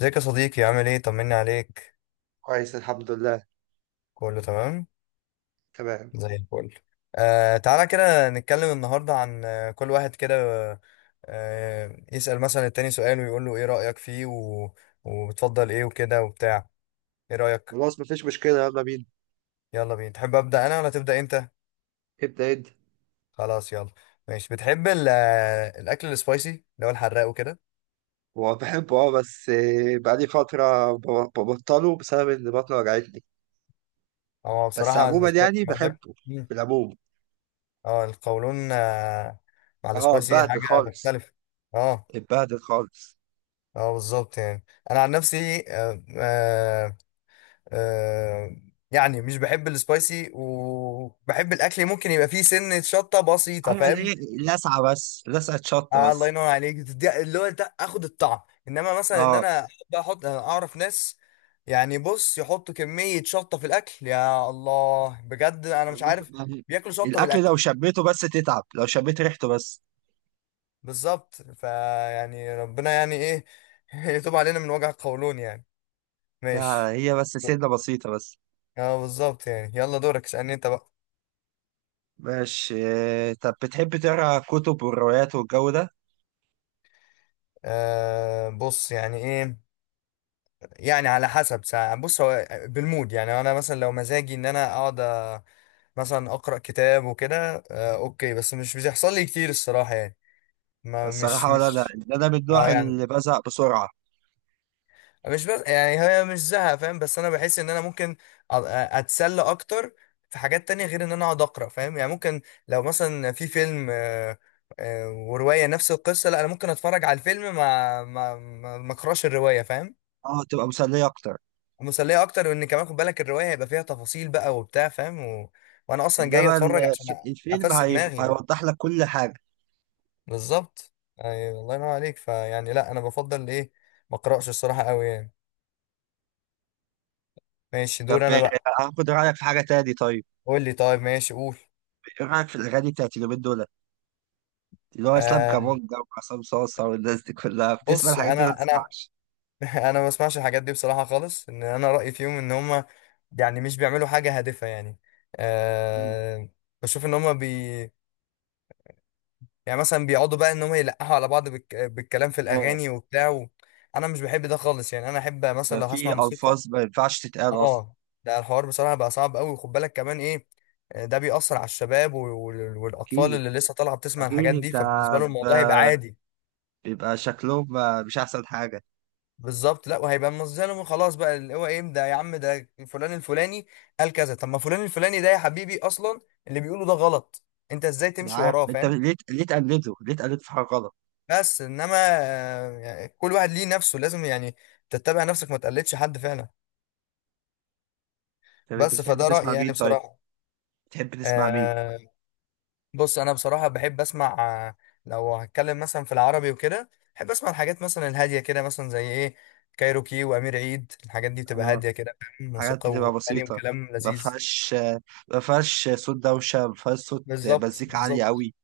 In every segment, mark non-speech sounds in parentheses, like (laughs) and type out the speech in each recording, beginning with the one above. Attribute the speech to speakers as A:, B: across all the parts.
A: ازيك يا صديقي؟ عامل ايه؟ طمني عليك.
B: كويس الحمد لله.
A: كله تمام،
B: تمام.
A: زي الفل. تعالى كده نتكلم النهارده عن، كل واحد كده يسأل مثلا التاني سؤال ويقول له ايه رأيك فيه و... وبتفضل ايه وكده وبتاع. ايه رأيك؟
B: خلاص مفيش مشكلة، يلا بينا.
A: يلا بينا. تحب أبدأ انا ولا تبدأ انت؟
B: ابدأ انت.
A: خلاص، يلا. ماشي، بتحب الاكل السبايسي اللي هو الحراق وكده؟
B: هو بحبه، بس، بقالي فترة ببطله بسبب ان بطني وجعتني.
A: هو
B: بس
A: بصراحة
B: عموما
A: السبايسي
B: يعني
A: مع
B: بحبه
A: مم.
B: في العموم.
A: اه، القولون مع
B: اه،
A: السبايسي
B: اتبهدل
A: حاجة
B: خالص.
A: مختلفة. اه
B: اتبهدل خالص.
A: اه، بالظبط يعني. انا عن نفسي آه يعني مش بحب السبايسي، وبحب الاكل ممكن يبقى فيه سنة شطة بسيطة،
B: عارف اللي
A: فاهم؟
B: هي لسعة، بس لسعة شطة
A: الله
B: بس.
A: ينور عليك، اللي هو ده اخد الطعم. انما مثلا ان
B: اه،
A: انا احب احط، انا اعرف ناس يعني، بص، يحطوا كمية شطة في الاكل، يا الله، بجد انا مش عارف.
B: يعني
A: بياكلوا شطة
B: الأكل
A: بالاكل.
B: لو شميته بس تتعب، لو شميت ريحته بس.
A: بالظبط، فيعني ربنا يعني ايه، (laughs) يتوب علينا من وجع القولون يعني. ماشي،
B: هي بس سنة بسيطة بس.
A: اه بالظبط يعني. يلا دورك، اسألني انت بقى.
B: ماشي. طب بتحب تقرا كتب والروايات والجو ده؟
A: بص يعني ايه، يعني على حسب ساعة. بص، هو بالمود يعني. انا مثلا لو مزاجي ان انا اقعد، مثلا اقرا كتاب وكده اوكي، بس مش بيحصل لي كتير الصراحة يعني. ما مش
B: الصراحة، ولا، لا،
A: مش
B: إن أنا من
A: اه
B: النوع
A: يعني،
B: اللي بزهق بسرعة.
A: مش بس يعني، هي مش زهق، فاهم؟ بس انا بحس ان انا ممكن اتسلى اكتر في حاجات تانية غير ان انا اقعد اقرا، فاهم يعني؟ ممكن لو مثلا في فيلم، ورواية نفس القصة، لا انا ممكن اتفرج على الفيلم ما اقراش الرواية، فاهم؟
B: أه، تبقى مسلية أكتر.
A: ومسلية اكتر، وان كمان خد بالك الرواية هيبقى فيها تفاصيل بقى وبتاع، فاهم؟ و... وانا اصلا جاي
B: إنما
A: اتفرج عشان
B: الفيلم
A: افسد دماغي.
B: هيوضح لك كل حاجة.
A: بالظبط، ايوه، الله ينور عليك. فيعني لا انا بفضل ايه، ما اقراش الصراحة قوي يعني. ماشي، دور
B: طب،
A: انا بقى.
B: هاخد رأيك في حاجة تاني طيب.
A: قول لي، طيب، ماشي قول.
B: إيه رأيك في الأغاني بتاعت اليومين دول، اللي هو إسلام
A: آه
B: كابونجا وعصام صاصة، والناس دي كلها بتسمع
A: بص
B: الحاجات دي ولا ما
A: انا،
B: تسمعش؟
A: (laughs) انا ما بسمعش الحاجات دي بصراحه خالص. ان انا رايي فيهم ان هم يعني مش بيعملوا حاجه هادفه يعني. آه بشوف ان هم بي، يعني مثلا بيقعدوا بقى ان هم يلقحوا على بعض بالك... بالكلام في
B: آه،
A: الاغاني وبتاع و... انا مش بحب ده خالص يعني. انا احب مثلا
B: ده
A: لو
B: في
A: هسمع موسيقى.
B: ألفاظ ما ينفعش تتقال أصلا.
A: اه، ده الحوار بصراحه بقى صعب قوي. وخد بالك كمان ايه، ده بيأثر على الشباب والاطفال
B: أكيد.
A: اللي لسه طالعه بتسمع
B: أكيد
A: الحاجات دي،
B: أنت
A: فبالنسبه لهم الموضوع هيبقى
B: ب-
A: عادي.
B: بيبقى شكلهم مش أحسن حاجة.
A: بالظبط، لا وهيبقى مظلم خلاص بقى. اللي هو ايه ده يا عم؟ ده فلان الفلاني قال كذا، طب ما فلان الفلاني ده يا حبيبي اصلا اللي بيقوله ده غلط، انت ازاي
B: أنا
A: تمشي
B: عارف
A: وراه؟
B: أنت،
A: فاهم؟
B: ليه تقلده، ليه تقلده في حاجة غلط.
A: بس انما، يعني كل واحد ليه نفسه، لازم يعني تتبع نفسك، ما تقلدش حد فعلا.
B: طب أنت
A: بس
B: بتحب
A: فده رأيي
B: تسمع
A: يعني
B: مين طيب؟
A: بصراحة.
B: تحب تسمع مين؟
A: آه بص انا بصراحة بحب اسمع، آه، لو هتكلم مثلا في العربي وكده، بحب اسمع الحاجات مثلا الهادية كده، مثلا زي ايه، كايروكي وامير عيد. الحاجات دي بتبقى
B: اه،
A: هادية كده، فاهم؟
B: حاجات
A: موسيقى
B: بتبقى
A: واغاني
B: بسيطة،
A: وكلام
B: ما
A: لذيذ.
B: فيهاش ما فيهاش صوت دوشة، ما فيهاش صوت
A: بالظبط
B: مزيكا عالية
A: بالظبط
B: قوي.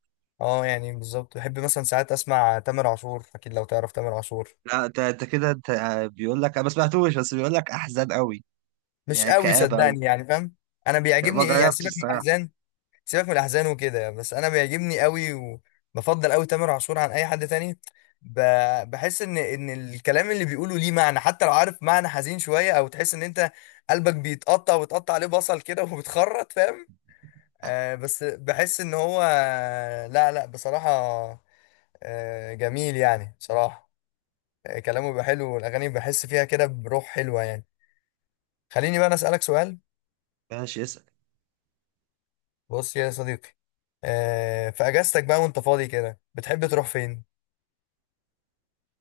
A: اه يعني بالظبط. بحب مثلا ساعات اسمع تامر عاشور، اكيد لو تعرف تامر عاشور.
B: لا، ده انت كده، انت بيقول لك انا ما سمعتوش، بس بيقول لك احزان قوي.
A: مش
B: يعني
A: قوي
B: كآبة قوي.
A: صدقني يعني، فاهم؟ انا
B: ما
A: بيعجبني ايه يعني،
B: جربتش
A: سيبك من
B: الصراحة.
A: الاحزان، سيبك من الاحزان وكده، بس انا بيعجبني قوي. وبفضل قوي تامر عاشور عن اي حد تاني. ب... بحس ان الكلام اللي بيقوله ليه معنى، حتى لو عارف معنى حزين شويه، او تحس ان انت قلبك بيتقطع، وتقطع عليه بصل كده (laughs) وبتخرط، فاهم؟ بس بحس ان هو، لا لا بصراحه، جميل يعني بصراحه. كلامه بيبقى حلو، والاغاني بحس فيها كده بروح حلوه يعني. خليني بقى انا اسالك سؤال.
B: ماشي، اسأل.
A: بص يا صديقي، في اجازتك بقى وانت فاضي كده، بتحب تروح فين؟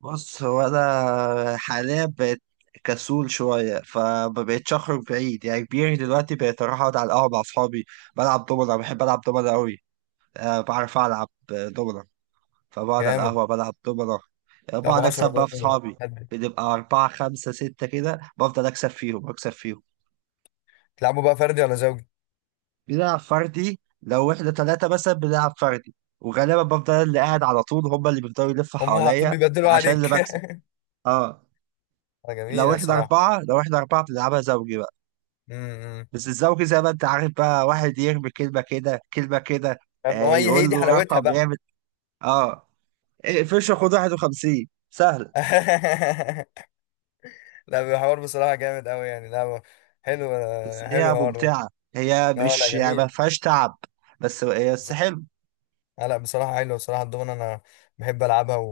B: بص، هو انا حاليا بقيت كسول شوية، فما بقتش أخرج بعيد، يعني كبير دلوقتي، بقيت أروح أقعد على القهوة مع أصحابي. بلعب دومنة، بحب ألعب دومنة قوي. أه، بعرف ألعب دومنة. فبقعد على
A: جامد.
B: القهوة بلعب دومنة. بقعد
A: تلعبوا
B: أكسب
A: 10
B: بقى في
A: جوه
B: صحابي.
A: هد.
B: بنبقى أربعة خمسة ستة كده، بفضل أكسب فيهم أكسب فيهم.
A: تلعبوا بقى فردي ولا زوجي؟
B: بنلعب فردي، لو إحنا تلاتة مثلا بنلعب فردي. وغالبا بفضل أنا اللي قاعد على طول، هما اللي بيفضلوا يلفوا
A: هم على طول
B: حواليا.
A: بيبدلوا
B: عشان
A: عليك.
B: اللي
A: (laughs)
B: بكسب. اه. لو
A: جميله
B: إحنا
A: الصراحه.
B: أربعة لو إحنا أربعة بنلعبها زوجي بقى.
A: امم
B: بس الزوجي زي ما أنت عارف، بقى واحد يرمي كلمة كده، كلمة كده.
A: هو هي
B: يقول
A: دي
B: له
A: حلاوتها
B: رقم
A: بقى.
B: يعمل. اه فيش خد 51 سهل.
A: (laughs) لا بيحور بصراحه جامد قوي يعني. لا هو حلو.
B: بس
A: حلو
B: هي
A: الحوار ده.
B: ممتعة، هي
A: لا لا
B: مش يعني ما
A: جميل.
B: فيهاش تعب، بس هي بس
A: بالظبط.
B: حلو.
A: لا بصراحه حلو. بصراحه الدومنه انا بحب العبها و...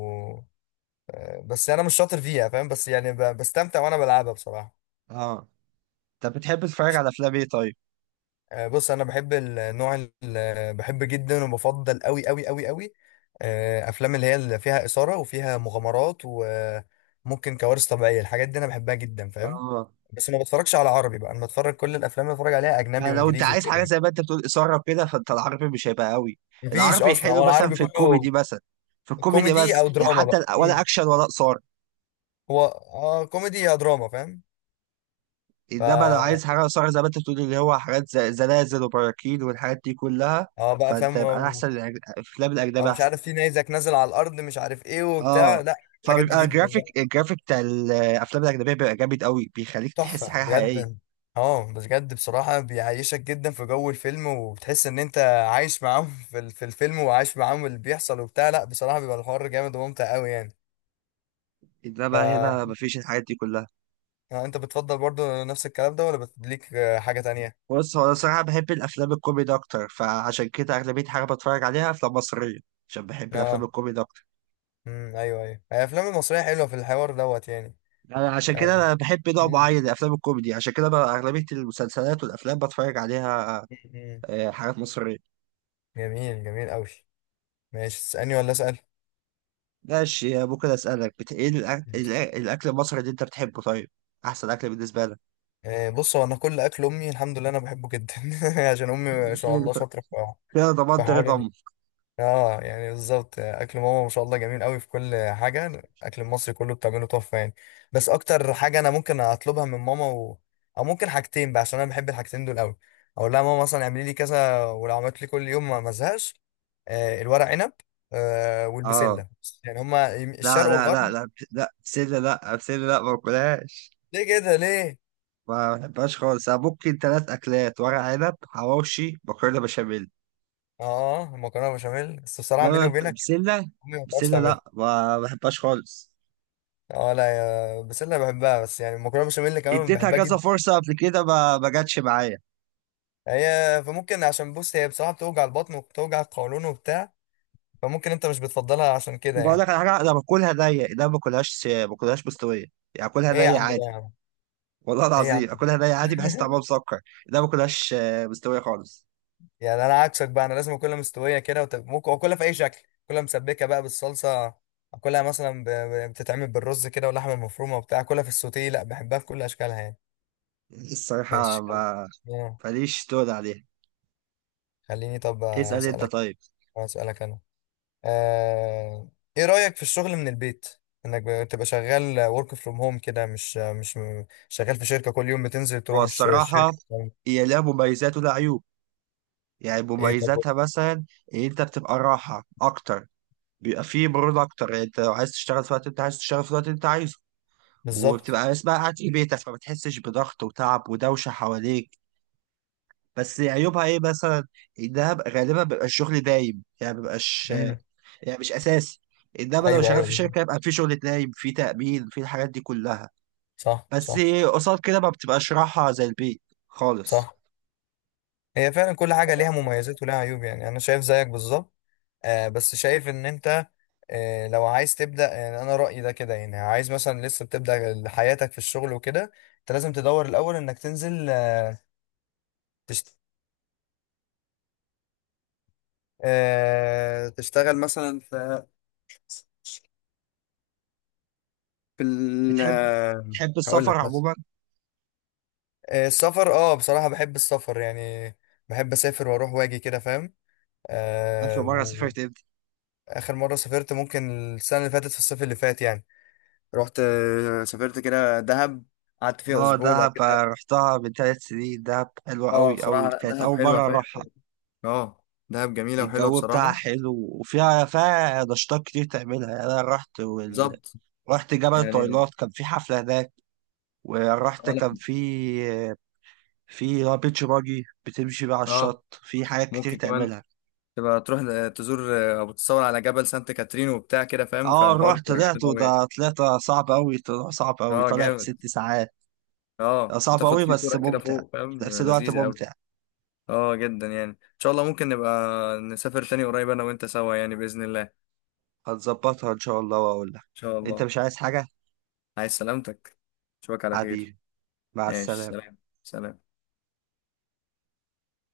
A: بس انا مش شاطر فيها فاهم، بس يعني بستمتع وانا بلعبها بصراحه.
B: اه، طب بتحب تتفرج على افلام ايه طيب؟
A: بص انا بحب النوع، بحب جدا وبفضل قوي قوي قوي قوي، افلام اللي هي اللي فيها اثاره وفيها مغامرات وممكن كوارث طبيعيه. الحاجات دي انا بحبها جدا، فاهم؟
B: اه،
A: بس ما بتفرجش على عربي بقى. انا بتفرج كل الافلام اللي بتفرج عليها اجنبي
B: ما لو انت
A: وانجليزي
B: عايز
A: وكده
B: حاجة
A: يعني.
B: زي ما انت بتقول إثارة وكده، فانت العربي مش هيبقى قوي.
A: مفيش
B: العربي
A: اصلا،
B: حلو،
A: هو
B: مثلا
A: العربي
B: في
A: كله
B: الكوميدي مثلا في الكوميدي
A: كوميدي
B: بس،
A: او
B: يعني
A: دراما
B: حتى
A: بقى.
B: ولا اكشن ولا إثارة.
A: هو اه كوميدي يا دراما، فاهم؟
B: انما لو عايز
A: ف
B: حاجة إثارة زي ما انت بتقول، اللي هو حاجات زي زلازل وبراكين والحاجات دي كلها،
A: اه بقى
B: فانت
A: فاهم،
B: يبقى احسن الافلام
A: او
B: الاجنبية
A: مش
B: احسن.
A: عارف في نيزك نازل على الارض، مش عارف ايه وبتاع،
B: اه،
A: لا الحاجات دي
B: فبيبقى
A: جدا بقى.
B: الجرافيك بتاع الافلام الاجنبيه بيبقى جامد قوي، بيخليك تحس
A: تحفه
B: حاجه حقيقيه.
A: بجد. اه بس بجد بصراحه بيعيشك جدا في جو الفيلم، وبتحس ان انت عايش معاهم (laughs) في في الفيلم، وعايش معاهم اللي بيحصل وبتاع. لا بصراحه بيبقى الحوار جامد وممتع قوي يعني. ف
B: انما هنا مفيش الحاجات دي كلها.
A: انت بتفضل برضو نفس الكلام ده، ولا ليك حاجه تانية؟
B: بص هو انا صراحه بحب الافلام الكوميدي اكتر، فعشان كده اغلبيه حاجه بتفرج عليها افلام مصريه. عشان بحب الافلام
A: اه،
B: الكوميدي اكتر.
A: ايوه، هي الافلام المصريه حلوه في الحوار دوت يعني.
B: يعني عشان
A: آه،
B: كده انا بحب نوع
A: مم،
B: معين من الافلام الكوميدي، عشان كده بقى اغلبيه المسلسلات والافلام بتفرج عليها.
A: مم، مم.
B: حاجات مصريه.
A: جميل جميل قوي. ماشي، تسالني ولا اسال؟
B: ماشي، ممكن اسالك ايه الاكل المصري اللي انت بتحبه طيب؟ احسن اكل بالنسبه لك؟
A: بص هو انا كل اكل امي الحمد لله انا بحبه جدا. (laughs) عشان امي ما
B: (laughs)
A: شاء
B: حلو.
A: الله شاطره في
B: كده
A: في
B: ضمنت
A: حوار
B: رضا.
A: اه يعني بالظبط. اكل ماما ما شاء الله جميل قوي في كل حاجه. الاكل المصري كله بتعمله تحفه يعني. بس اكتر حاجه انا ممكن اطلبها من ماما و... او ممكن حاجتين بقى، عشان انا بحب الحاجتين دول قوي. اقول لها ماما مثلا اعملي لي كذا، ولو عملت لي كل يوم ما ازهقش، الورق عنب
B: اه،
A: والبسله. يعني هما
B: لا،
A: الشرق
B: لا، لا،
A: والغرب.
B: لا، لا بسلة، لا بسلة، لا ما باكلهاش.
A: ليه كده ليه؟
B: ما بحبهاش خالص، انا ممكن ثلاث اكلات: ورق عنب، حواوشي، مكرونه بشاميل.
A: اه المكرونه بشاميل، بس بصراحه بيني
B: انما
A: وبينك
B: بسلة،
A: امي ما بتعرفش
B: بسلة
A: تعملها.
B: لا، ما بحبهاش خالص.
A: اه لا يا بس انا بحبها. بس يعني المكرونه بشاميل كمان
B: اديتها
A: بحبها
B: كذا
A: جدا.
B: فرصه قبل كده، ما جاتش معايا.
A: هي فممكن، عشان بص هي بصراحه بتوجع البطن وبتوجع القولون وبتاع، فممكن انت مش بتفضلها عشان كده
B: بقول
A: يعني.
B: لك على حاجه، انا باكلها نيه، انا ما باكلهاش مستويه. يعني اكلها
A: ايه يا
B: نيه
A: عم، ده
B: عادي.
A: يا عم!
B: والله
A: ايه يا عم!
B: العظيم، اكلها نيه عادي، بحس
A: (laughs)
B: طعمها مسكر. انا ما باكلهاش مستويه خالص.
A: يعني انا عكسك بقى، انا لازم اكلها مستويه كده، وتب... ممكن اكلها في اي شكل. اكلها مسبكه بقى بالصلصه، اكلها مثلا ب... بتتعمل بالرز كده واللحمه المفرومه وبتاع، اكلها في السوتيه، لا بحبها في كل اشكالها يعني.
B: الصراحه،
A: ماشي خل...
B: ما
A: آه.
B: ماليش تقول عليها.
A: خليني طب
B: اسال انت
A: اسالك.
B: طيب.
A: اسالك انا، آه، ايه رأيك في الشغل من البيت؟ انك بتبقى شغال work from home كده، مش شغال في شركة كل يوم بتنزل
B: هو
A: تروح
B: الصراحة،
A: الشركة بتعمل
B: هي لها مميزات ولها عيوب. يعني
A: ايه طب؟
B: مميزاتها مثلا، إن أنت بتبقى راحة أكتر. بيبقى فيه مرونة أكتر، يعني أنت لو عايز تشتغل في الوقت أنت عايز تشتغل، في الوقت أنت عايزه.
A: بالظبط.
B: وبتبقى اسمها قاعد في بيتك، فما بتحسش بضغط وتعب ودوشة حواليك. بس عيوبها إيه مثلا؟ إنها غالبا بيبقى الشغل دايم يعني مبيبقاش.
A: مم.
B: يعني مش أساسي. إنما لو
A: ايوه
B: شغال
A: ايوه
B: في
A: بالظبط.
B: شركة يبقى في شغل دايم، في تأمين، في الحاجات دي كلها.
A: صح
B: بس
A: صح
B: قصاد كده ما بتبقاش راحة زي البيت خالص.
A: صح. هي فعلا كل حاجة ليها مميزات ولها عيوب يعني. انا شايف زيك بالظبط. بس شايف ان انت لو عايز تبدأ يعني، انا رأيي ده كده يعني، عايز مثلا لسه بتبدأ حياتك في الشغل وكده، انت لازم تدور الاول انك تنزل، تشت... تشتغل مثلا في في ال
B: بتحب بتحب
A: هقول
B: السفر
A: لك مثلا.
B: عموما؟
A: السفر اه بصراحة بحب السفر يعني. بحب اسافر واروح واجي كده، فاهم؟
B: آخر
A: آه
B: مرة سافرت امتى؟
A: واخر مرة سافرت ممكن السنة اللي فاتت في الصيف اللي فات يعني. رحت سافرت كده دهب، قعدت فيها
B: اه،
A: اسبوع. بعد
B: دهب.
A: كده
B: رحتها من 3 سنين، دهب حلوة
A: اه
B: أوي أوي،
A: بصراحه لا،
B: كانت
A: دهب
B: أول
A: حلوه
B: مرة
A: فاهم.
B: أروحها.
A: اه، دهب جميله وحلوه
B: الجو بتاعها
A: بصراحه.
B: حلو، وفيها نشاطات كتير تعملها، يعني أنا رحت
A: بالظبط
B: رحت جبل
A: يعني.
B: الطويلات، كان في حفلة هناك. ورحت،
A: اه
B: كان
A: لا،
B: في بيتش باجي، بتمشي بقى على
A: اه
B: الشط، في حاجات كتير
A: ممكن كمان
B: تعملها.
A: تبقى تروح، تزور او بتصور على جبل سانت كاترين وبتاع كده، فاهم؟
B: اه،
A: فالحوار
B: رحت
A: بيبقى
B: طلعت
A: جامد قوي.
B: وده، طلعت صعب أوي، طلع صعب أوي،
A: اه
B: طالع في
A: جامد.
B: 6 ساعات.
A: اه
B: صعب
A: تاخد
B: أوي
A: فيه
B: بس
A: صورة كده
B: ممتع،
A: فوق،
B: في
A: فاهم؟
B: نفس الوقت
A: لذيذة أوي.
B: ممتع.
A: اه جدا يعني. ان شاء الله ممكن نبقى نسافر تاني قريب انا وانت سوا، يعني بإذن الله ان
B: هتظبطها ان شاء الله واقول لك.
A: شاء
B: انت
A: الله.
B: مش عايز حاجة؟
A: عايز سلامتك. اشوفك على خير.
B: حبيبي، مع
A: ماشي،
B: السلامة.
A: سلام. سلام.